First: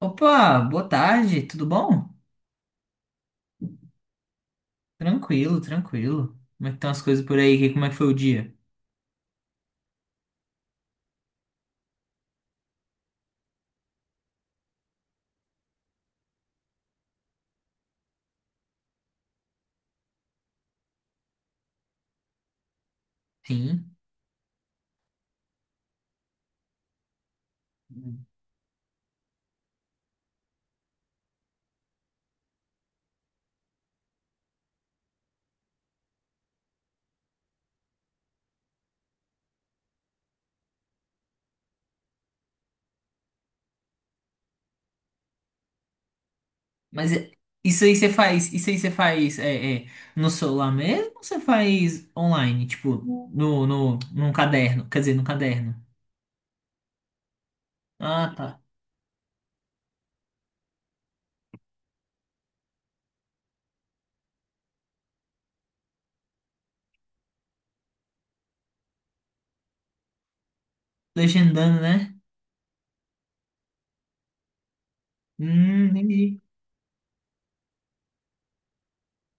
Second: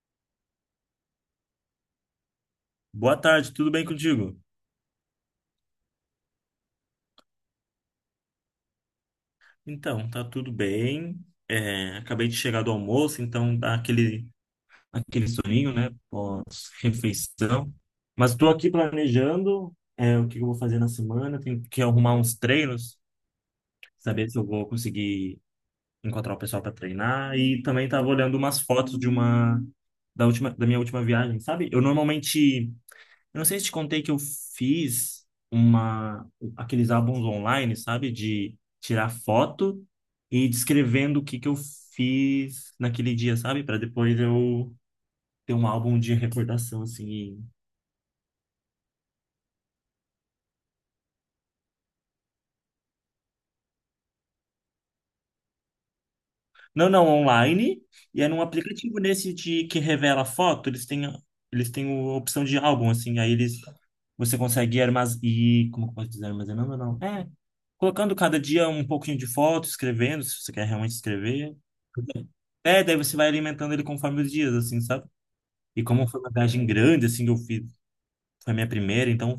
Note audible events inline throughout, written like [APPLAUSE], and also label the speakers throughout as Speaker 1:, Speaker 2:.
Speaker 1: Opa, boa tarde, tudo bom?
Speaker 2: Boa tarde, tudo bem contigo?
Speaker 1: Tranquilo, tranquilo. Como é que estão as coisas por aí? Como é que foi o dia?
Speaker 2: Então, tá tudo bem. É, acabei de chegar do almoço, então dá aquele soninho, né? Pós-refeição. Mas estou aqui planejando, o que eu vou fazer na semana. Tenho que arrumar uns treinos,
Speaker 1: Sim.
Speaker 2: saber se eu vou conseguir encontrar o pessoal para treinar. E também estava olhando umas fotos de uma da última, da minha última viagem, sabe? Eu não sei se te contei que eu fiz uma aqueles álbuns online, sabe, de tirar foto e descrevendo o que que eu fiz naquele dia, sabe, para depois eu ter um álbum de recordação assim.
Speaker 1: Mas isso aí você faz no celular mesmo ou você faz online? Tipo, no, no, num caderno, quer dizer, num caderno.
Speaker 2: Não, não, online. E é
Speaker 1: Ah,
Speaker 2: num
Speaker 1: tá.
Speaker 2: aplicativo nesse de que revela foto, eles têm a opção de álbum assim, aí eles você consegue armazenar e como que eu posso dizer, armazenando ou não? É, colocando cada dia um pouquinho de foto, escrevendo, se você quer realmente escrever.
Speaker 1: Legendando, né?
Speaker 2: É, daí você vai alimentando ele conforme os dias, assim, sabe? E como foi uma
Speaker 1: Entendi.
Speaker 2: viagem grande, assim, que eu fiz, foi a minha primeira, então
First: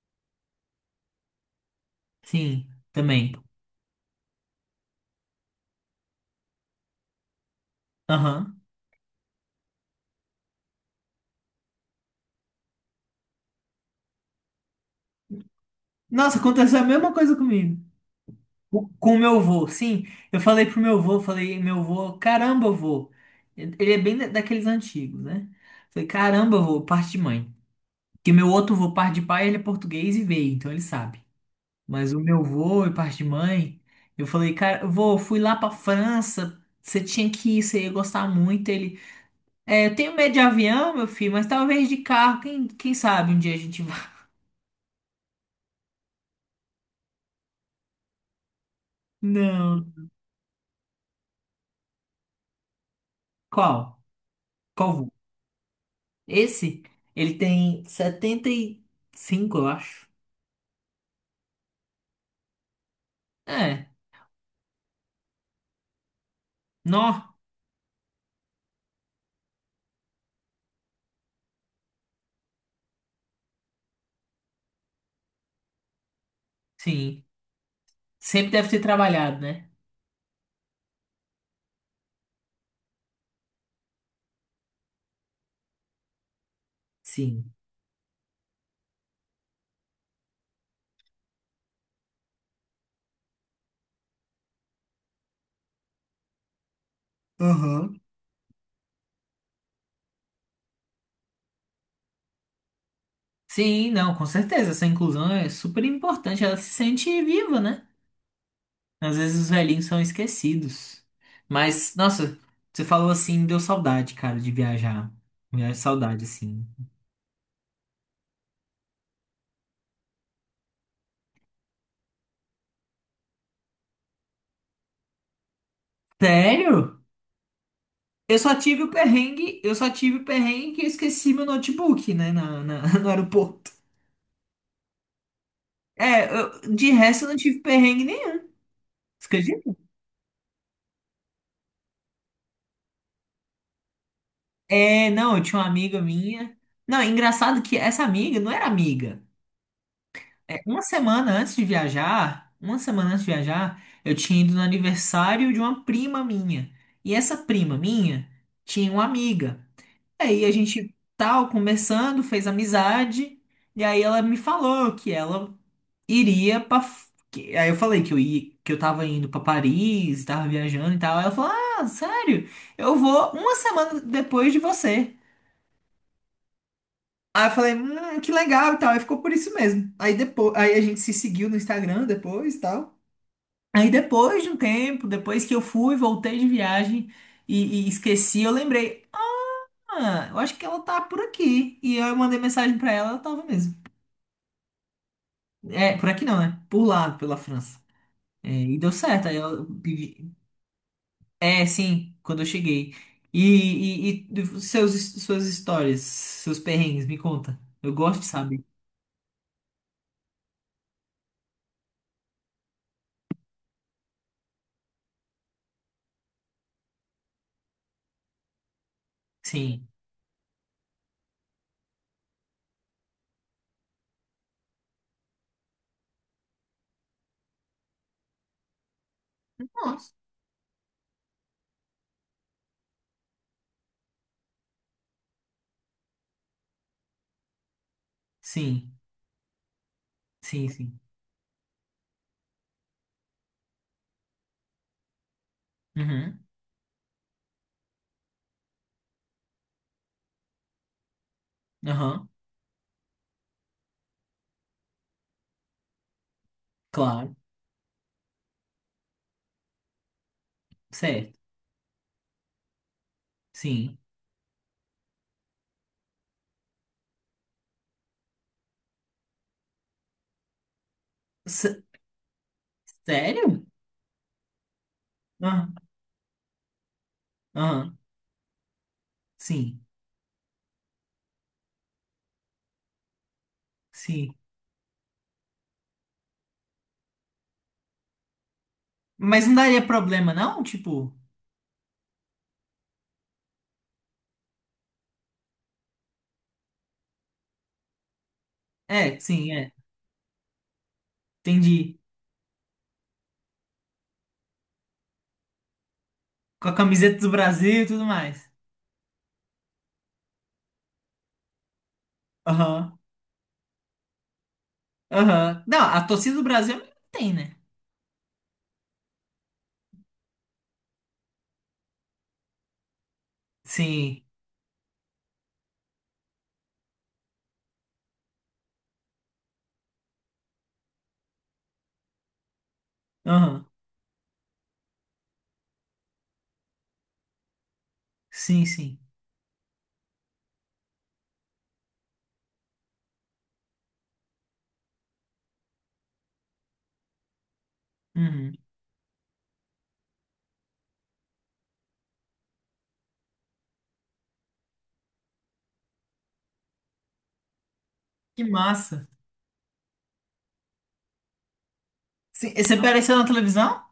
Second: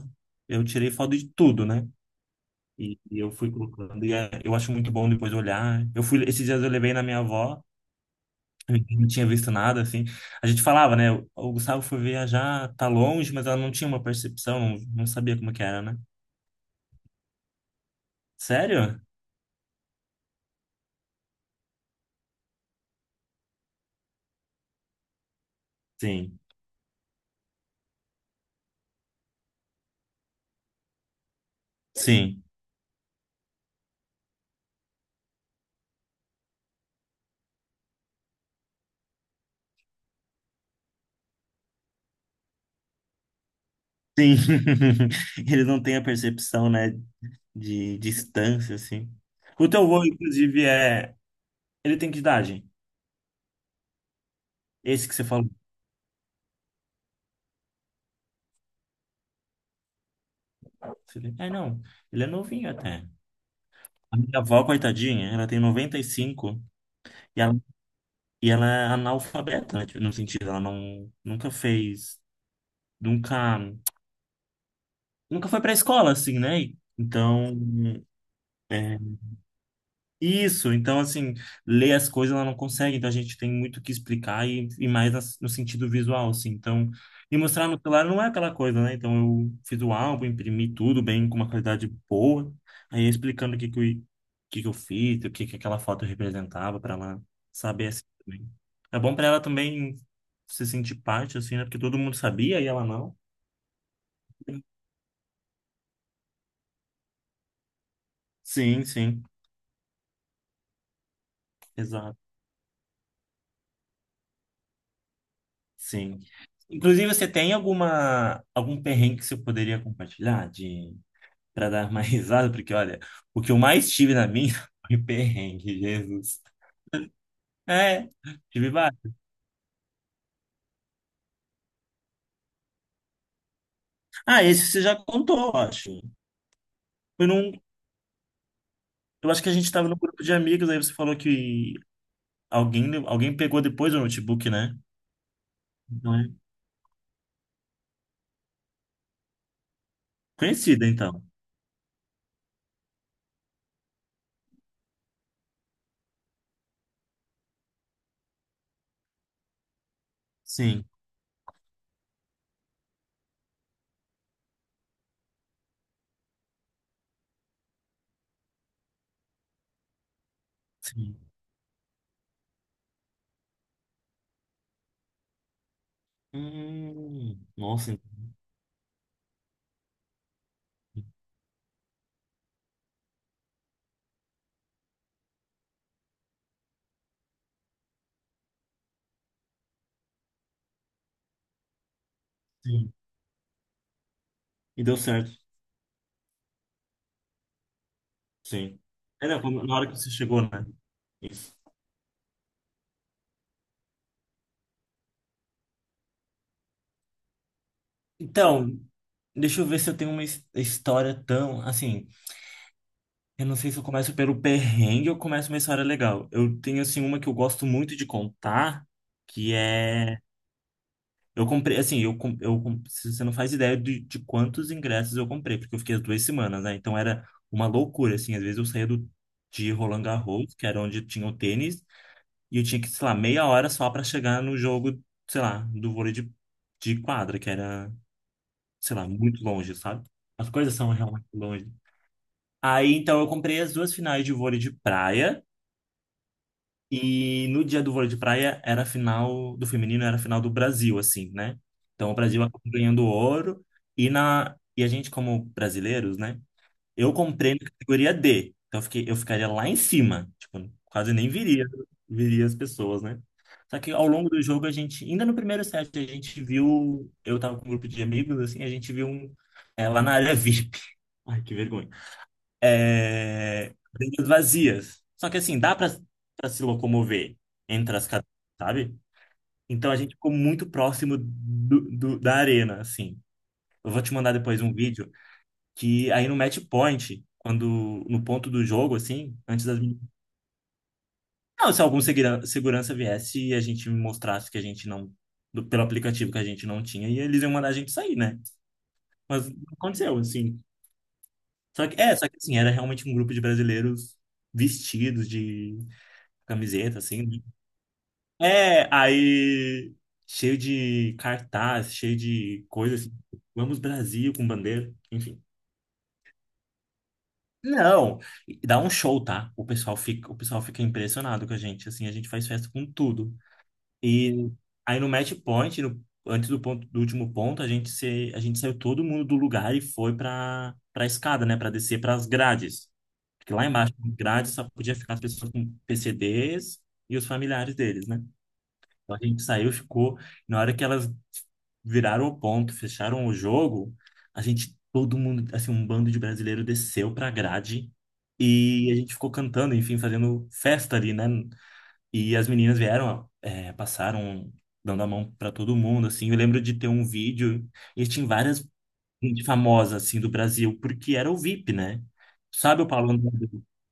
Speaker 2: eu tirei foto de tudo, né?
Speaker 1: Sim,
Speaker 2: E eu
Speaker 1: também.
Speaker 2: fui colocando, e eu acho muito bom depois olhar. Eu fui, esses dias eu levei na minha avó,
Speaker 1: Aham.
Speaker 2: eu não tinha visto nada, assim. A gente falava, né? O Gustavo foi viajar, tá longe, mas ela não tinha uma percepção, não, não sabia como que era, né?
Speaker 1: Nossa, aconteceu a mesma coisa comigo.
Speaker 2: Sério?
Speaker 1: Com o meu avô, sim. Eu falei pro meu avô, falei, meu avô, caramba, avô. Ele é bem daqueles antigos, né? Falei,
Speaker 2: Sim,
Speaker 1: caramba, avô, parte de mãe. Porque meu outro avô, parte de pai, ele é português e veio, então ele sabe.
Speaker 2: sim,
Speaker 1: Mas o meu
Speaker 2: sim.
Speaker 1: avô e parte de mãe, eu falei, cara, avô, eu fui lá pra França, você tinha que ir, você ia gostar muito. Ele, eu tenho medo de avião, meu filho, mas talvez de carro, quem sabe um dia a gente vai.
Speaker 2: [LAUGHS] Ele não tem a percepção, né, de distância, assim.
Speaker 1: [LAUGHS]
Speaker 2: O teu
Speaker 1: Não.
Speaker 2: avô, inclusive, é. Ele tem que idade?
Speaker 1: Qual?
Speaker 2: Esse
Speaker 1: Qual?
Speaker 2: que você falou?
Speaker 1: Esse, ele tem 75, eu acho.
Speaker 2: É, não. Ele é novinho até.
Speaker 1: É,
Speaker 2: A minha avó, coitadinha, ela tem 95 e cinco
Speaker 1: nó,
Speaker 2: e ela é analfabeta, né? Tipo, no sentido, ela não, nunca fez, nunca, nunca foi pra escola, assim, né?
Speaker 1: sim.
Speaker 2: Então,
Speaker 1: Sempre deve ter
Speaker 2: é,
Speaker 1: trabalhado, né?
Speaker 2: isso, então assim, ler as coisas ela não consegue, então a gente tem muito o que explicar e mais no sentido visual, assim. Então, e
Speaker 1: Sim.
Speaker 2: mostrar no celular não é aquela coisa, né? Então eu fiz o álbum, imprimi tudo bem, com uma qualidade boa, aí explicando o que que eu fiz, o que que aquela foto representava para ela saber
Speaker 1: Aham.
Speaker 2: assim também. É bom para ela também se sentir parte, assim, né? Porque todo mundo sabia e ela não.
Speaker 1: Sim, não, com certeza. Essa inclusão é super importante. Ela se sente viva, né?
Speaker 2: Sim,
Speaker 1: Às
Speaker 2: sim,
Speaker 1: vezes os velhinhos são esquecidos. Mas,
Speaker 2: exato.
Speaker 1: nossa, você falou assim, deu saudade, cara, de viajar. Viajar
Speaker 2: Sim.
Speaker 1: saudade, assim.
Speaker 2: Inclusive, você tem algum perrengue que você poderia compartilhar de para dar mais [LAUGHS] risada? Porque, olha, o que eu mais tive na minha [LAUGHS] foi perrengue, Jesus.
Speaker 1: Sério?
Speaker 2: É, tive vários.
Speaker 1: Eu só tive o perrengue que eu esqueci meu notebook, né, [LAUGHS] no aeroporto.
Speaker 2: Ah, esse você já contou, eu acho.
Speaker 1: É, de resto
Speaker 2: Foi
Speaker 1: eu não
Speaker 2: num,
Speaker 1: tive perrengue nenhum. Você
Speaker 2: eu acho que a gente
Speaker 1: acredita?
Speaker 2: estava num grupo de amigos, aí você falou que alguém pegou depois o notebook, né?
Speaker 1: É, não, eu tinha uma amiga
Speaker 2: Não é?
Speaker 1: minha. Não, é engraçado que essa amiga não era amiga. É, uma
Speaker 2: Conhecida, então.
Speaker 1: semana antes de viajar, eu tinha ido no aniversário de uma prima minha. E essa prima minha tinha uma amiga. Aí a
Speaker 2: Sim,
Speaker 1: gente tal, conversando, fez amizade. E aí ela me falou que ela iria pra. Aí eu falei que eu ia, que eu tava indo pra Paris, tava viajando e
Speaker 2: sim.
Speaker 1: tal. Aí ela falou: Ah, sério? Eu vou uma semana depois de você. Aí eu falei:
Speaker 2: Nossa,
Speaker 1: Que legal e tal. Aí ficou por isso mesmo. Aí depois, aí a gente se seguiu no Instagram depois e tal. Aí depois de um tempo, depois que eu fui, voltei de viagem e esqueci, eu lembrei: Ah, eu acho que ela tá por aqui. E aí eu mandei mensagem pra
Speaker 2: sim.
Speaker 1: ela, ela tava mesmo.
Speaker 2: E deu certo,
Speaker 1: É, por aqui não, né? Por lá, pela França. É, e
Speaker 2: sim.
Speaker 1: deu
Speaker 2: É,
Speaker 1: certo. Aí
Speaker 2: não,
Speaker 1: eu
Speaker 2: na hora que você
Speaker 1: pedi.
Speaker 2: chegou, né?
Speaker 1: É, sim, quando eu cheguei. E, e suas histórias, seus perrengues, me conta. Eu gosto de saber.
Speaker 2: Então, deixa eu ver se eu tenho uma história tão, assim, eu não sei se eu começo pelo perrengue ou começo uma história legal. Eu tenho, assim, uma que eu gosto muito de contar, que
Speaker 1: Sim,
Speaker 2: é, eu comprei, assim, você não faz ideia de quantos ingressos eu comprei, porque eu fiquei as 2 semanas, né? Então era uma loucura, assim, às vezes eu saía de Roland
Speaker 1: nossa,
Speaker 2: Garros, que era onde tinha o tênis, e eu tinha que, sei lá, meia hora só para chegar no jogo, sei lá, do vôlei de quadra, que era
Speaker 1: sim,
Speaker 2: sei lá, muito longe, sabe? As
Speaker 1: sim,
Speaker 2: coisas são
Speaker 1: sim.
Speaker 2: realmente longe. Aí, então, eu comprei as duas finais de vôlei de praia.
Speaker 1: Uhum,
Speaker 2: E no dia do vôlei de praia era a final do feminino, era a final do Brasil, assim, né? Então, o
Speaker 1: aham,
Speaker 2: Brasil acabou ganhando ouro. E a gente, como brasileiros, né? Eu
Speaker 1: claro,
Speaker 2: comprei na categoria D. Então eu fiquei, eu ficaria lá em cima. Tipo, quase nem
Speaker 1: certo,
Speaker 2: viria as pessoas, né? Só que
Speaker 1: sim.
Speaker 2: ao longo do jogo a gente, ainda no primeiro set, a gente viu, eu tava com um grupo de amigos, assim, a gente viu um, lá na área [LAUGHS] VIP. Ai, que
Speaker 1: S-
Speaker 2: vergonha.
Speaker 1: Sério?
Speaker 2: É, cadeiras vazias. Só que assim,
Speaker 1: Ah,
Speaker 2: dá pra se locomover entre
Speaker 1: aham,
Speaker 2: as cadeiras, sabe?
Speaker 1: sim,
Speaker 2: Então a gente ficou muito próximo da arena, assim. Eu vou te mandar
Speaker 1: sim.
Speaker 2: depois um vídeo que aí no match point, quando no ponto do jogo, assim,
Speaker 1: Mas não
Speaker 2: antes das.
Speaker 1: daria problema, não? Tipo,
Speaker 2: Não, se segurança viesse e a gente mostrasse que a gente não. Pelo aplicativo que a gente não tinha, e eles iam mandar a gente sair, né?
Speaker 1: é,
Speaker 2: Mas
Speaker 1: sim,
Speaker 2: não
Speaker 1: é,
Speaker 2: aconteceu, assim. Só
Speaker 1: entendi.
Speaker 2: que, só que assim, era realmente um grupo de brasileiros vestidos de
Speaker 1: Com a
Speaker 2: camiseta,
Speaker 1: camiseta
Speaker 2: assim,
Speaker 1: do
Speaker 2: né?
Speaker 1: Brasil e tudo mais.
Speaker 2: É, aí. Cheio de cartaz, cheio de coisa
Speaker 1: Aham,
Speaker 2: assim. Vamos Brasil com bandeira, enfim.
Speaker 1: aham. Não, a torcida do Brasil tem, né?
Speaker 2: Não, e dá um show, tá? O pessoal fica impressionado com a gente, assim, a gente faz festa com tudo.
Speaker 1: Sim,
Speaker 2: E aí no match point, antes do ponto, do último ponto, a gente se, a gente saiu todo mundo do lugar e foi pra para escada, né, pra descer pras grades. Porque lá
Speaker 1: aham,
Speaker 2: embaixo, nas grades, só podia ficar as pessoas com PCDs e os familiares deles, né?
Speaker 1: sim, sim.
Speaker 2: Então a gente saiu, ficou. Na hora que elas viraram o ponto, fecharam o jogo, a gente, todo mundo, assim, um bando de brasileiro desceu pra grade
Speaker 1: Uhum.
Speaker 2: e a gente ficou cantando, enfim, fazendo festa ali, né? E as meninas vieram, passaram dando a mão pra todo mundo, assim. Eu lembro de ter um vídeo e tinha
Speaker 1: Que
Speaker 2: várias
Speaker 1: massa.
Speaker 2: gente famosa, assim, do Brasil, porque era o VIP, né?
Speaker 1: Sim, e você
Speaker 2: Sabe o Paulo
Speaker 1: apareceu na
Speaker 2: André?
Speaker 1: televisão?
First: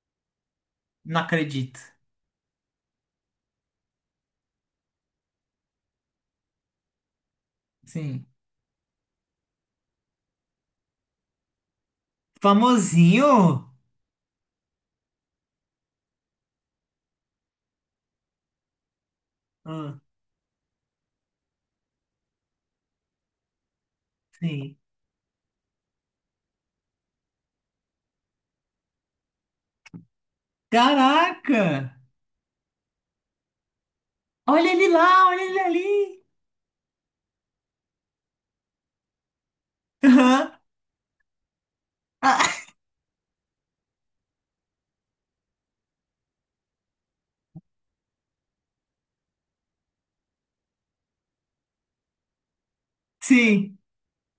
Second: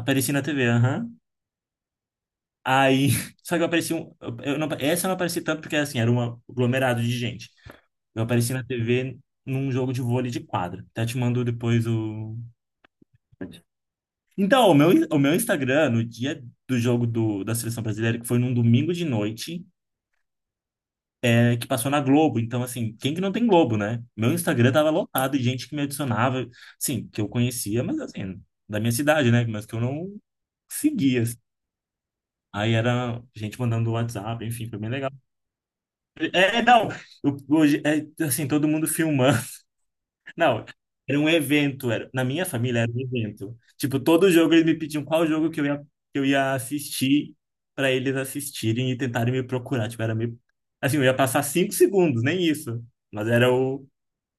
Speaker 2: Aparecia na TV,
Speaker 1: Não
Speaker 2: aham.
Speaker 1: acredito.
Speaker 2: Aí, [LAUGHS] só que eu apareci um, eu não, essa eu não apareci tanto porque assim, era um aglomerado de gente. Eu
Speaker 1: Sim.
Speaker 2: apareci na TV num jogo de vôlei de quadra. Até te mando depois o.
Speaker 1: Famosinho?
Speaker 2: Então, o meu Instagram, no dia do jogo da Seleção Brasileira, que foi num domingo de noite,
Speaker 1: Ah,
Speaker 2: que passou na Globo. Então, assim, quem que não tem Globo, né? Meu Instagram
Speaker 1: sim.
Speaker 2: tava lotado de gente que me adicionava, assim, que eu conhecia, mas assim, da minha cidade, né? Mas que eu não seguia, assim.
Speaker 1: Caraca!
Speaker 2: Aí era gente mandando WhatsApp, enfim,
Speaker 1: Olha
Speaker 2: foi
Speaker 1: ele
Speaker 2: bem legal.
Speaker 1: lá, olha ele ali.
Speaker 2: É, não, hoje, assim, todo mundo filmando. [LAUGHS]
Speaker 1: Aham.
Speaker 2: Não, era um evento, era, na minha
Speaker 1: Ah,
Speaker 2: família era um evento. Tipo, todo jogo eles me pediam qual jogo que eu ia assistir para eles assistirem e tentarem me procurar. Tipo, era meio, assim, eu ia passar 5 segundos, nem isso. Mas era
Speaker 1: sim.
Speaker 2: o,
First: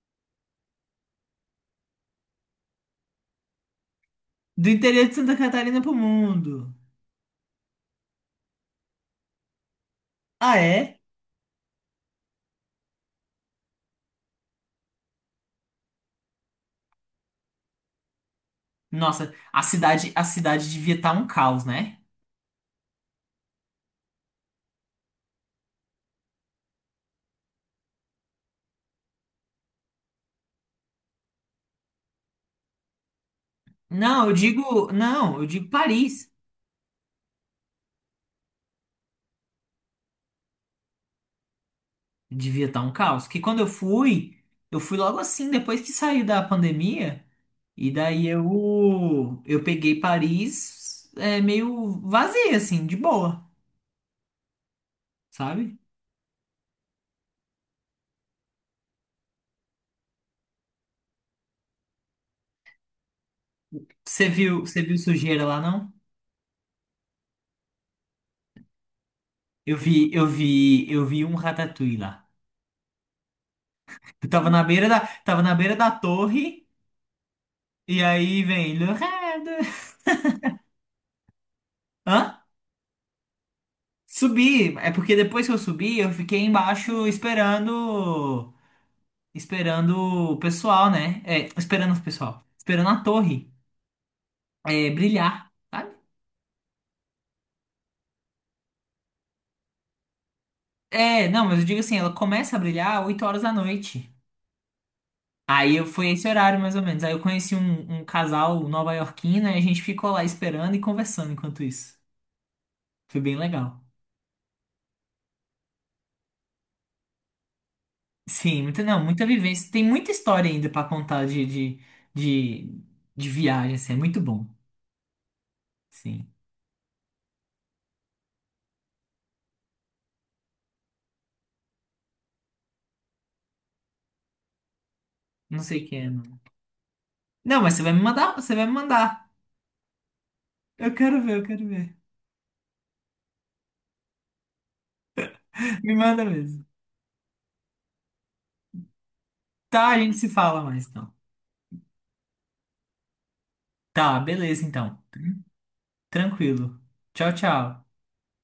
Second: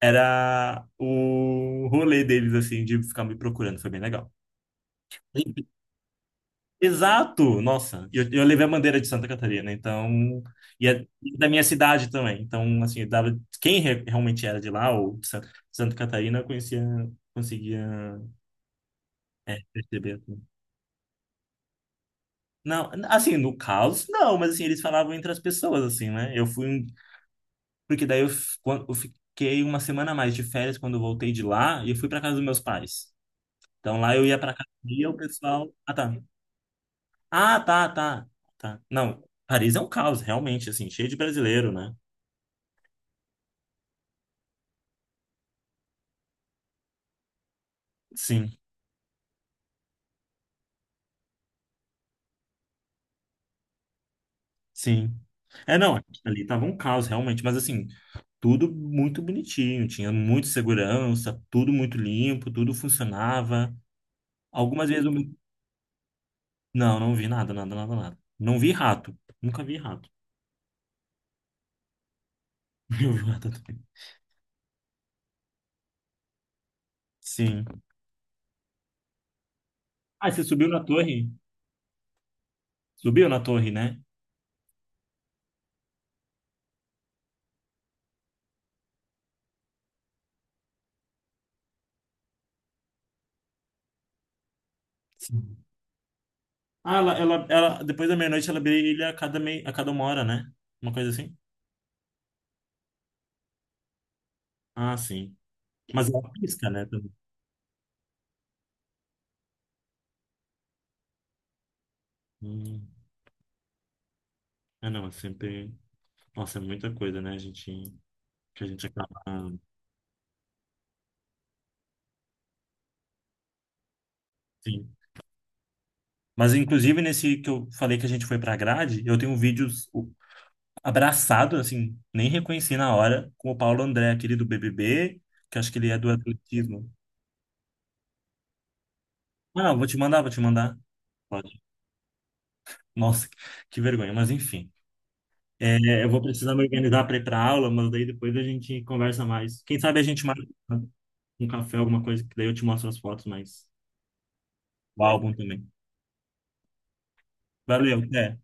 Speaker 2: era o rolê deles, assim, de ficar me procurando, foi bem legal.
Speaker 1: Do interior de Santa Catarina pro mundo.
Speaker 2: Exato! Nossa, eu levei a bandeira de Santa Catarina, então.
Speaker 1: Ah,
Speaker 2: E
Speaker 1: é?
Speaker 2: é da minha cidade também. Então, assim, eu dava, quem realmente era de lá, ou de Santa Catarina, eu conhecia, conseguia
Speaker 1: Nossa,
Speaker 2: perceber,
Speaker 1: a
Speaker 2: assim.
Speaker 1: cidade devia estar um caos, né?
Speaker 2: Não, assim, no caos, não, mas assim, eles falavam entre as pessoas, assim, né? Eu fui. Porque daí eu fiquei uma semana a mais de férias quando eu voltei de lá e eu fui para casa dos meus pais. Então lá eu
Speaker 1: Não, eu
Speaker 2: ia para casa
Speaker 1: digo,
Speaker 2: e o
Speaker 1: não, eu digo
Speaker 2: pessoal. Ah, tá.
Speaker 1: Paris.
Speaker 2: Ah, tá, tá. Tá. Não. Paris é um caos, realmente, assim, cheio de brasileiro, né?
Speaker 1: Devia estar um caos. Que quando eu fui, logo assim, depois que saiu da pandemia. E daí
Speaker 2: Sim,
Speaker 1: eu peguei Paris, meio vazia, assim, de boa,
Speaker 2: sim.
Speaker 1: sabe?
Speaker 2: É, não, ali tava um caos realmente, mas assim, tudo muito bonitinho, tinha muita segurança, tudo muito limpo, tudo funcionava.
Speaker 1: Você
Speaker 2: Algumas
Speaker 1: viu
Speaker 2: vezes eu...
Speaker 1: sujeira lá, não?
Speaker 2: Não, não vi nada, nada, nada, nada. Não vi rato. Nunca vi rato.
Speaker 1: Eu vi um ratatouille lá.
Speaker 2: [LAUGHS] Eu vi rato também.
Speaker 1: Eu tava na beira da torre,
Speaker 2: Sim.
Speaker 1: e aí vem... Le Rêve.
Speaker 2: Ah, você subiu na torre?
Speaker 1: Hã?
Speaker 2: Subiu na torre, né?
Speaker 1: Subi, é porque depois que eu subi, eu fiquei embaixo esperando esperando o pessoal, né? É, esperando o pessoal, esperando a torre, brilhar,
Speaker 2: Sim.
Speaker 1: sabe?
Speaker 2: Ah, depois da meia-noite ela brilha a cada uma hora, né? Uma coisa
Speaker 1: É,
Speaker 2: assim?
Speaker 1: não, mas eu digo assim, ela começa a brilhar 8 horas da noite.
Speaker 2: Ah, sim.
Speaker 1: Aí eu
Speaker 2: Mas
Speaker 1: foi esse
Speaker 2: ela
Speaker 1: horário
Speaker 2: pisca,
Speaker 1: mais ou
Speaker 2: né?
Speaker 1: menos. Aí
Speaker 2: Também.
Speaker 1: eu conheci um casal nova-iorquino e a gente ficou lá esperando e conversando enquanto isso.
Speaker 2: Hum.
Speaker 1: Foi bem legal.
Speaker 2: Ah, não, é sempre. Nossa, é muita coisa, né, gente,
Speaker 1: Sim,
Speaker 2: que a
Speaker 1: muita,
Speaker 2: gente
Speaker 1: não,
Speaker 2: acaba.
Speaker 1: muita vivência. Tem muita história ainda pra contar de, de, viagem, assim, é muito bom.
Speaker 2: Sim.
Speaker 1: Sim.
Speaker 2: Mas, inclusive, nesse que eu falei que a gente foi pra grade, eu tenho vídeos abraçado, assim, nem reconheci na hora, com o Paulo André, aquele do BBB, que
Speaker 1: Não
Speaker 2: acho que
Speaker 1: sei o
Speaker 2: ele
Speaker 1: que
Speaker 2: é do
Speaker 1: é, não.
Speaker 2: atletismo.
Speaker 1: Não, mas você vai me mandar, você vai me mandar.
Speaker 2: Ah, vou te mandar, vou te mandar.
Speaker 1: Eu quero ver, eu
Speaker 2: Pode.
Speaker 1: quero ver.
Speaker 2: Nossa, que vergonha, mas enfim.
Speaker 1: [LAUGHS] Me
Speaker 2: É, eu vou
Speaker 1: manda
Speaker 2: precisar me
Speaker 1: mesmo.
Speaker 2: organizar para ir para aula, mas daí depois a gente conversa mais. Quem
Speaker 1: Tá, a
Speaker 2: sabe a
Speaker 1: gente
Speaker 2: gente
Speaker 1: se
Speaker 2: marca
Speaker 1: fala mais então.
Speaker 2: um café, alguma coisa, que daí eu te mostro as fotos, mas
Speaker 1: Tá, beleza então.
Speaker 2: o álbum também.
Speaker 1: Tranquilo. Tchau, tchau.
Speaker 2: Valeu, até.